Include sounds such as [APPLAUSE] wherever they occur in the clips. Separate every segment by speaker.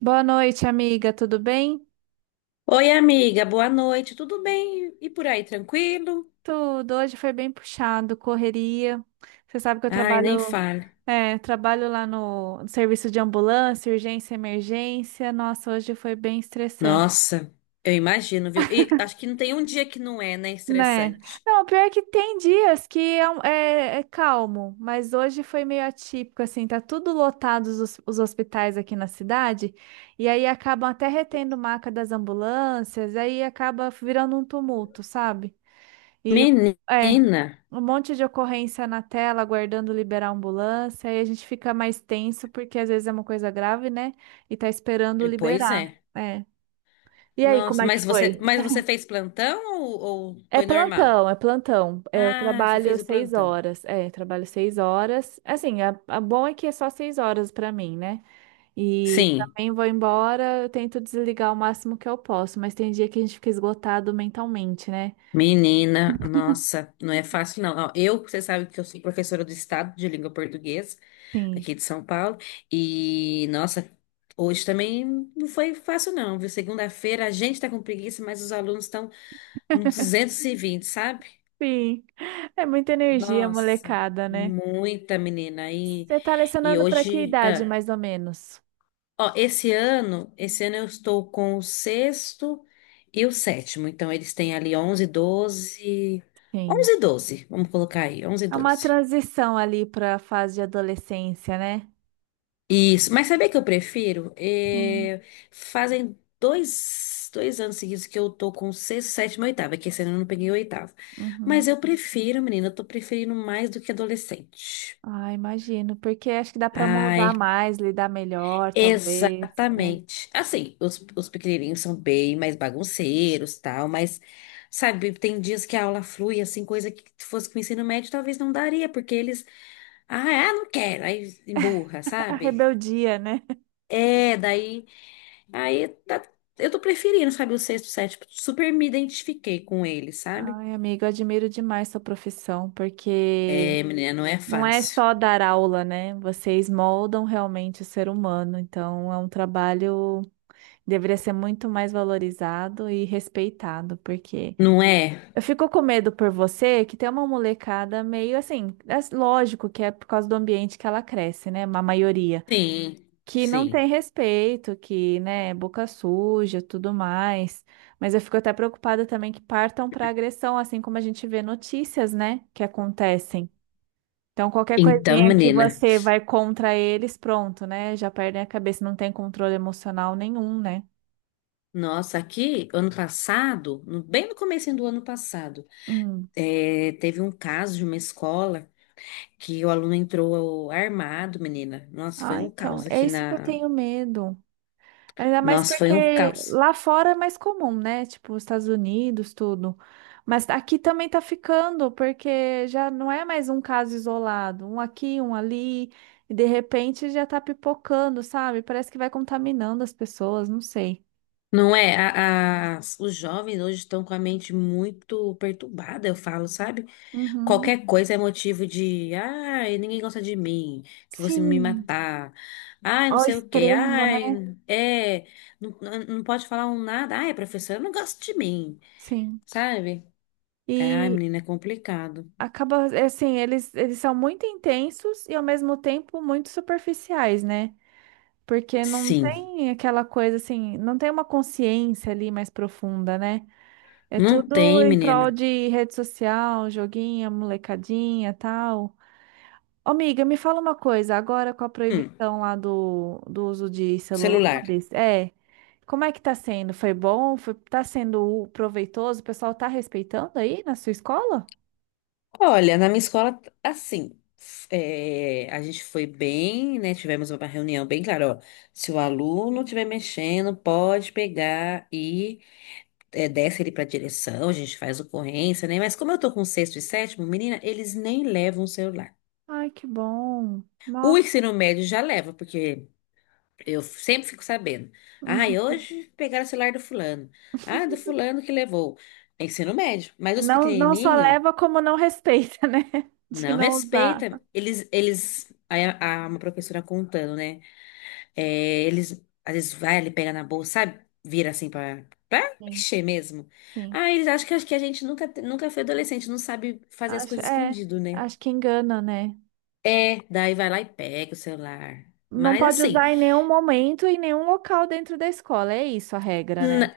Speaker 1: Boa noite, amiga. Tudo bem?
Speaker 2: Oi, amiga, boa noite. Tudo bem? E por aí, tranquilo?
Speaker 1: Tudo. Hoje foi bem puxado, correria. Você sabe que eu
Speaker 2: Ai, nem
Speaker 1: trabalho,
Speaker 2: fale.
Speaker 1: trabalho lá no serviço de ambulância, urgência, emergência. Nossa, hoje foi bem estressante,
Speaker 2: Nossa, eu imagino, viu? E acho que não tem um dia que não é, né,
Speaker 1: né?
Speaker 2: estressante.
Speaker 1: Não, pior é que tem dias que é, é calmo, mas hoje foi meio atípico, assim, tá tudo lotado os hospitais aqui na cidade, e aí acabam até retendo maca das ambulâncias, aí acaba virando um tumulto, sabe? E é,
Speaker 2: Menina,
Speaker 1: Um monte de ocorrência na tela, aguardando liberar a ambulância, aí a gente fica mais tenso, porque às vezes é uma coisa grave, né? E tá esperando
Speaker 2: pois
Speaker 1: liberar.
Speaker 2: é.
Speaker 1: É. E aí, como
Speaker 2: Nossa,
Speaker 1: é que
Speaker 2: mas você,
Speaker 1: foi?
Speaker 2: mas você fez plantão ou
Speaker 1: É
Speaker 2: foi normal?
Speaker 1: plantão, é plantão. É, eu
Speaker 2: Ah, você
Speaker 1: trabalho
Speaker 2: fez o
Speaker 1: seis
Speaker 2: plantão.
Speaker 1: horas. É, eu trabalho seis horas. Assim, a bom é que é só seis horas pra mim, né? E
Speaker 2: Sim,
Speaker 1: também vou embora, eu tento desligar o máximo que eu posso, mas tem dia que a gente fica esgotado mentalmente, né?
Speaker 2: menina, nossa, não é fácil não. Ó, eu, você sabe que eu sou professora do Estado de língua portuguesa
Speaker 1: Sim.
Speaker 2: aqui de São Paulo. E, nossa, hoje também não foi fácil, não, viu? Segunda-feira a gente tá com preguiça, mas os alunos estão no 220, sabe?
Speaker 1: Sim, é muita energia,
Speaker 2: Nossa,
Speaker 1: molecada, né?
Speaker 2: muita menina.
Speaker 1: Você tá
Speaker 2: E
Speaker 1: lecionando para que
Speaker 2: hoje,
Speaker 1: idade, mais ou menos?
Speaker 2: ó, esse ano eu estou com o sexto e o sétimo. Então, eles têm ali 11, 12,
Speaker 1: Sim.
Speaker 2: 11 e 12, vamos colocar aí, 11 e
Speaker 1: É uma
Speaker 2: 12.
Speaker 1: transição ali para a fase de adolescência, né?
Speaker 2: Isso, mas sabe o que eu prefiro?
Speaker 1: Sim.
Speaker 2: É, fazem dois anos seguidos que eu tô com sexto, sétimo e oitavo, é que esse ano eu não peguei o oitavo.
Speaker 1: Uhum.
Speaker 2: Mas eu prefiro, menina, eu tô preferindo mais do que adolescente.
Speaker 1: Ah, imagino, porque acho que dá para moldar
Speaker 2: Ai,
Speaker 1: mais, lidar melhor, talvez. É.
Speaker 2: exatamente. Assim, os pequenininhos são bem mais bagunceiros, tal, mas, sabe, tem dias que a aula flui, assim, coisa que se fosse com o ensino médio talvez não daria, porque eles, ah, não quero, aí emburra,
Speaker 1: A
Speaker 2: sabe?
Speaker 1: rebeldia, né?
Speaker 2: É, Aí tá, eu tô preferindo, sabe, o sexto, sétimo. Super me identifiquei com ele, sabe?
Speaker 1: Ai, amigo, eu admiro demais sua profissão, porque
Speaker 2: É, menina, não é
Speaker 1: não é
Speaker 2: fácil.
Speaker 1: só dar aula, né? Vocês moldam realmente o ser humano, então é um trabalho. Deveria ser muito mais valorizado e respeitado, porque
Speaker 2: Não é?
Speaker 1: eu fico com medo por você que tem uma molecada meio assim, é lógico que é por causa do ambiente que ela cresce, né? Uma maioria
Speaker 2: Sim,
Speaker 1: que não tem
Speaker 2: sim.
Speaker 1: respeito, que, né, é boca suja, tudo mais. Mas eu fico até preocupada também que partam para agressão, assim como a gente vê notícias, né, que acontecem. Então, qualquer
Speaker 2: Então,
Speaker 1: coisinha que
Speaker 2: menina,
Speaker 1: você vai contra eles, pronto, né? Já perdem a cabeça, não tem controle emocional nenhum, né?
Speaker 2: nossa, aqui, ano passado, bem no comecinho do ano passado,
Speaker 1: Hum.
Speaker 2: teve um caso de uma escola que o aluno entrou armado, menina. Nossa, foi
Speaker 1: Ah,
Speaker 2: um
Speaker 1: então,
Speaker 2: caos
Speaker 1: é
Speaker 2: aqui
Speaker 1: isso que eu
Speaker 2: na...
Speaker 1: tenho medo. Ainda mais
Speaker 2: Nossa, foi um
Speaker 1: porque
Speaker 2: caos.
Speaker 1: lá fora é mais comum, né? Tipo, os Estados Unidos, tudo. Mas aqui também tá ficando, porque já não é mais um caso isolado, um aqui, um ali, e de repente já tá pipocando, sabe? Parece que vai contaminando as pessoas, não sei.
Speaker 2: Não é? Os jovens hoje estão com a mente muito perturbada, eu falo, sabe?
Speaker 1: Uhum.
Speaker 2: Qualquer coisa é motivo de, ai, ninguém gosta de mim, que você me
Speaker 1: Sim,
Speaker 2: matar, ai, não
Speaker 1: ao
Speaker 2: sei o quê,
Speaker 1: extremo, né?
Speaker 2: não pode falar um nada, ai, professora, não gosta de mim,
Speaker 1: Sim.
Speaker 2: sabe? Ai,
Speaker 1: E
Speaker 2: menina, é complicado.
Speaker 1: acaba, é assim, eles são muito intensos e ao mesmo tempo muito superficiais, né? Porque não
Speaker 2: Sim,
Speaker 1: tem aquela coisa assim, não tem uma consciência ali mais profunda, né? É
Speaker 2: não
Speaker 1: tudo
Speaker 2: tem,
Speaker 1: em prol
Speaker 2: menina.
Speaker 1: de rede social, joguinho, molecadinha, tal. Ô, amiga, me fala uma coisa, agora com a
Speaker 2: Hum,
Speaker 1: proibição lá do uso de
Speaker 2: celular.
Speaker 1: celulares, é, como é que tá sendo? Foi bom? Foi, tá sendo proveitoso? O pessoal tá respeitando aí na sua escola?
Speaker 2: Olha, na minha escola, assim, a gente foi bem, né? Tivemos uma reunião bem clara, ó. Se o aluno estiver mexendo, pode pegar, desce ele para direção, a gente faz ocorrência, né? Mas como eu tô com sexto e sétimo, menina, eles nem levam o celular.
Speaker 1: Ai, que bom.
Speaker 2: O
Speaker 1: Nossa.
Speaker 2: ensino médio já leva, porque eu sempre fico sabendo.
Speaker 1: Uhum.
Speaker 2: Ai, hoje pegaram o celular do fulano. Ah, do fulano que levou. É ensino médio. Mas os
Speaker 1: Não, não só
Speaker 2: pequenininhos
Speaker 1: leva como não respeita, né? [LAUGHS] De
Speaker 2: não
Speaker 1: não usar.
Speaker 2: respeita. Eles, aí uma professora contando, né? É, eles, às vezes, vai ali pegar na bolsa, sabe? Vira assim pra
Speaker 1: Sim.
Speaker 2: mexer mesmo.
Speaker 1: Sim.
Speaker 2: Ah, eles acham que a gente nunca foi adolescente, não sabe fazer as
Speaker 1: Acho,
Speaker 2: coisas
Speaker 1: é,
Speaker 2: escondido, né?
Speaker 1: acho que engana, né?
Speaker 2: É, daí vai lá e pega o celular.
Speaker 1: Não
Speaker 2: Mas
Speaker 1: pode usar
Speaker 2: assim,
Speaker 1: em nenhum momento, em nenhum local dentro da escola. É isso a regra,
Speaker 2: n-
Speaker 1: né?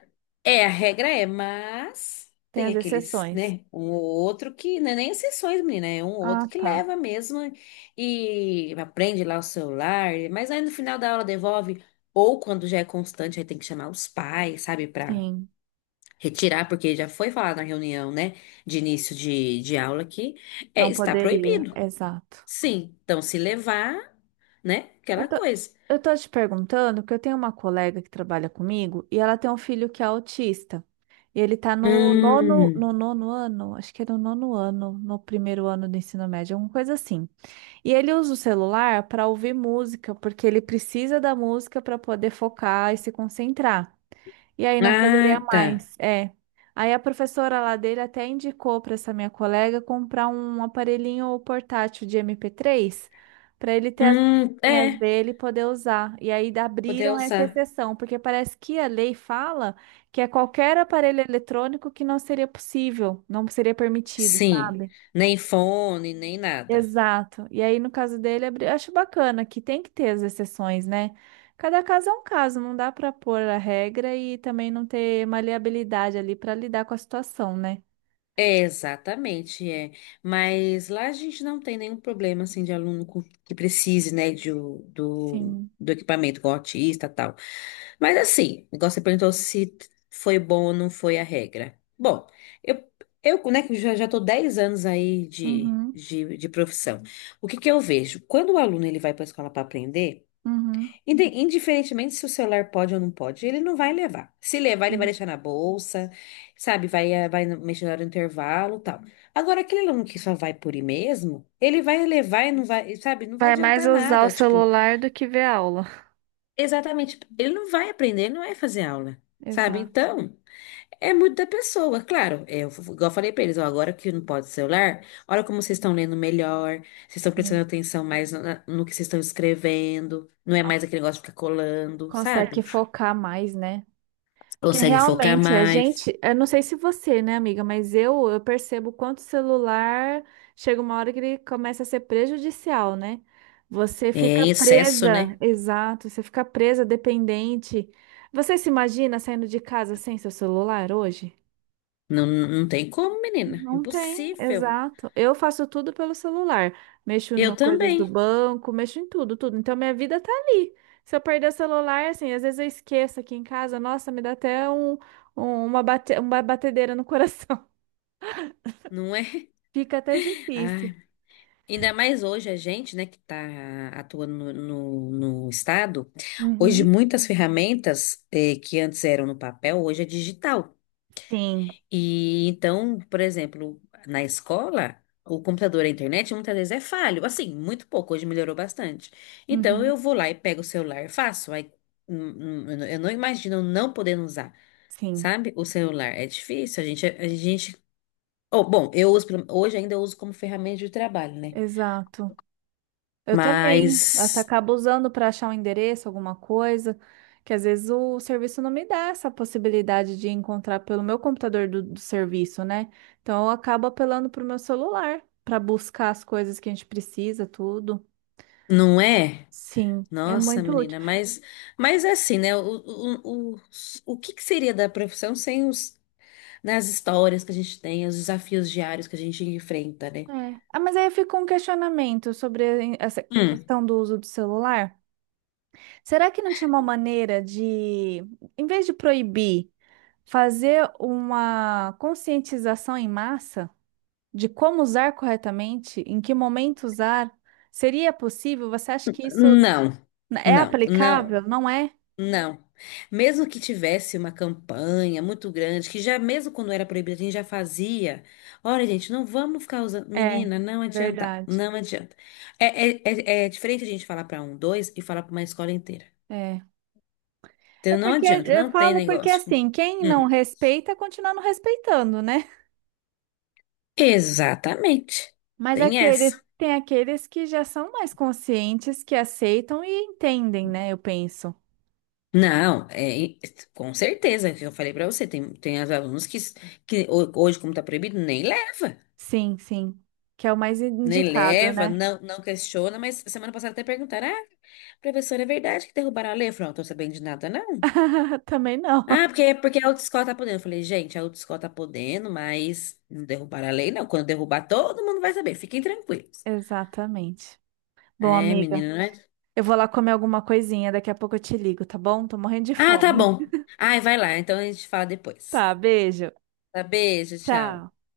Speaker 2: é, a regra é, mas
Speaker 1: Tem
Speaker 2: tem
Speaker 1: as
Speaker 2: aqueles,
Speaker 1: exceções.
Speaker 2: né? Um ou outro que, não é nem exceções, menina, é um ou outro
Speaker 1: Ah,
Speaker 2: que
Speaker 1: tá.
Speaker 2: leva mesmo e aprende lá o celular, mas aí no final da aula devolve, ou quando já é constante, aí tem que chamar os pais, sabe, pra
Speaker 1: Sim,
Speaker 2: retirar, porque já foi falado na reunião, né, de início de aula que
Speaker 1: não
Speaker 2: está
Speaker 1: poderia.
Speaker 2: proibido.
Speaker 1: Exato.
Speaker 2: Sim, então se levar, né,
Speaker 1: Eu
Speaker 2: aquela
Speaker 1: tô,
Speaker 2: coisa.
Speaker 1: eu tô te perguntando, porque eu tenho uma colega que trabalha comigo e ela tem um filho que é autista. E ele tá
Speaker 2: Hum,
Speaker 1: no nono ano, acho que é no nono ano, no primeiro ano do ensino médio, alguma coisa assim. E ele usa o celular para ouvir música, porque ele precisa da música para poder focar e se concentrar. E aí não poderia
Speaker 2: ah, tá.
Speaker 1: mais. É. Aí a professora lá dele até indicou para essa minha colega comprar um aparelhinho portátil de MP3 para ele ter as musiquinhas
Speaker 2: É,
Speaker 1: dele e poder usar. E aí da
Speaker 2: poder
Speaker 1: abriram essa
Speaker 2: usar.
Speaker 1: exceção, porque parece que a lei fala que é qualquer aparelho eletrônico que não seria possível, não seria permitido,
Speaker 2: Sim,
Speaker 1: sabe?
Speaker 2: nem fone, nem nada.
Speaker 1: Exato. E aí, no caso dele, acho bacana que tem que ter as exceções, né? Cada caso é um caso, não dá para pôr a regra e também não ter maleabilidade ali para lidar com a situação, né?
Speaker 2: É, exatamente, é. Mas lá a gente não tem nenhum problema assim de que precise, né,
Speaker 1: Sim.
Speaker 2: do equipamento com autista, e tal. Mas assim, igual você perguntou se foi bom ou não foi a regra. Bom, eu, eu né, que já tô 10 anos aí de,
Speaker 1: Uhum,
Speaker 2: de profissão. O que que eu vejo? Quando o aluno ele vai para a escola para aprender,
Speaker 1: uhum.
Speaker 2: Indiferentemente se o celular pode ou não pode, ele não vai levar. Se levar, ele vai
Speaker 1: Sim.
Speaker 2: deixar na bolsa, sabe? Vai, mexer na hora do intervalo, tal. Agora, aquele aluno que só vai por ir mesmo, ele vai levar e não vai, sabe? Não vai
Speaker 1: Vai mais
Speaker 2: adiantar
Speaker 1: usar o
Speaker 2: nada. Tipo,
Speaker 1: celular do que ver aula.
Speaker 2: exatamente. Ele não vai aprender, ele não vai fazer aula, sabe?
Speaker 1: Exato.
Speaker 2: Então, é muito da pessoa. Claro, é, eu, igual eu falei pra eles, ó, agora que não pode celular, olha como vocês estão lendo melhor, vocês estão prestando
Speaker 1: Sim.
Speaker 2: atenção mais no que vocês estão escrevendo, não é
Speaker 1: Ah,
Speaker 2: mais aquele negócio de ficar colando,
Speaker 1: consegue
Speaker 2: sabe?
Speaker 1: focar mais, né? Porque
Speaker 2: Consegue focar
Speaker 1: realmente a
Speaker 2: mais.
Speaker 1: gente, eu não sei se você, né, amiga, mas eu percebo quanto o celular chega uma hora que ele começa a ser prejudicial, né? Você
Speaker 2: É
Speaker 1: fica
Speaker 2: em excesso,
Speaker 1: presa,
Speaker 2: né?
Speaker 1: exato, você fica presa, dependente. Você se imagina saindo de casa sem seu celular hoje?
Speaker 2: Não, não tem como, menina.
Speaker 1: Não tem,
Speaker 2: Impossível.
Speaker 1: exato. Eu faço tudo pelo celular. Mexo no
Speaker 2: Eu
Speaker 1: coisas do
Speaker 2: também,
Speaker 1: banco, mexo em tudo, tudo. Então minha vida tá ali. Se eu perder o celular, assim, às vezes eu esqueço aqui em casa, nossa, me dá até uma, bate, uma batedeira no coração.
Speaker 2: não é?
Speaker 1: [LAUGHS] Fica até
Speaker 2: [LAUGHS]
Speaker 1: difícil.
Speaker 2: Ai, ainda mais hoje a gente, né, que está atuando no estado, hoje
Speaker 1: Uhum,
Speaker 2: muitas ferramentas que antes eram no papel, hoje é digital.
Speaker 1: sim,
Speaker 2: E então, por exemplo, na escola, o computador, a internet muitas vezes é falho. Assim, muito pouco, hoje melhorou bastante. Então eu
Speaker 1: uhum,
Speaker 2: vou lá e pego o celular e faço. Aí, eu não imagino não podendo usar,
Speaker 1: sim.
Speaker 2: sabe? O celular é difícil, a gente... Oh, bom, eu uso, hoje ainda eu uso como ferramenta de trabalho, né?
Speaker 1: Exato. Eu também. Até
Speaker 2: Mas
Speaker 1: acabo usando para achar um endereço, alguma coisa, que às vezes o serviço não me dá essa possibilidade de encontrar pelo meu computador do serviço, né? Então eu acabo apelando para o meu celular para buscar as coisas que a gente precisa, tudo.
Speaker 2: não é?
Speaker 1: Sim, é
Speaker 2: Nossa,
Speaker 1: muito útil.
Speaker 2: menina, mas é assim, né? O, o, o que que seria da profissão sem os, nas histórias que a gente tem, os desafios diários que a gente enfrenta, né?
Speaker 1: É. Ah, mas aí fica um questionamento sobre essa
Speaker 2: Hum,
Speaker 1: questão do uso do celular. Será que não tinha uma maneira de, em vez de proibir, fazer uma conscientização em massa? De como usar corretamente, em que momento usar, seria possível? Você acha que isso
Speaker 2: hum. Não,
Speaker 1: é
Speaker 2: não, não,
Speaker 1: aplicável? Não é?
Speaker 2: não. Mesmo que tivesse uma campanha muito grande, que já mesmo quando era proibido, a gente já fazia. Olha, gente, não vamos ficar usando.
Speaker 1: É,
Speaker 2: Menina, não adianta,
Speaker 1: verdade.
Speaker 2: não adianta. É diferente a gente falar para um, dois e falar para uma escola inteira.
Speaker 1: É. É
Speaker 2: Então não
Speaker 1: porque
Speaker 2: adianta,
Speaker 1: eu
Speaker 2: não tem
Speaker 1: falo porque
Speaker 2: negócio.
Speaker 1: assim, quem não
Speaker 2: Hum,
Speaker 1: respeita, continua não respeitando, né?
Speaker 2: Exatamente.
Speaker 1: Mas
Speaker 2: Tem
Speaker 1: aquele,
Speaker 2: essa.
Speaker 1: tem aqueles que já são mais conscientes, que aceitam e entendem, né? Eu penso.
Speaker 2: Não, é, com certeza, é o que eu falei pra você, tem as alunos que, hoje, como tá proibido, nem leva,
Speaker 1: Sim, sim. Que é o mais
Speaker 2: nem
Speaker 1: indicado,
Speaker 2: leva,
Speaker 1: né?
Speaker 2: não, não questiona, mas semana passada até perguntaram, ah, professora, é verdade que derrubaram a lei? Eu falei, não tô sabendo de nada, não.
Speaker 1: [LAUGHS] Também não.
Speaker 2: Ah, porque a autoescola tá podendo. Eu falei, gente, a autoescola tá podendo, mas não derrubaram a lei, não. Quando derrubar, todo mundo vai saber, fiquem tranquilos.
Speaker 1: Exatamente. Bom,
Speaker 2: É,
Speaker 1: amiga.
Speaker 2: menina, não é?
Speaker 1: Eu vou lá comer alguma coisinha, daqui a pouco eu te ligo, tá bom? Tô morrendo de
Speaker 2: Ah, tá
Speaker 1: fome.
Speaker 2: bom. Ai, vai lá, então a gente fala depois.
Speaker 1: Tá, beijo.
Speaker 2: Tá, beijo, tchau.
Speaker 1: Tchau.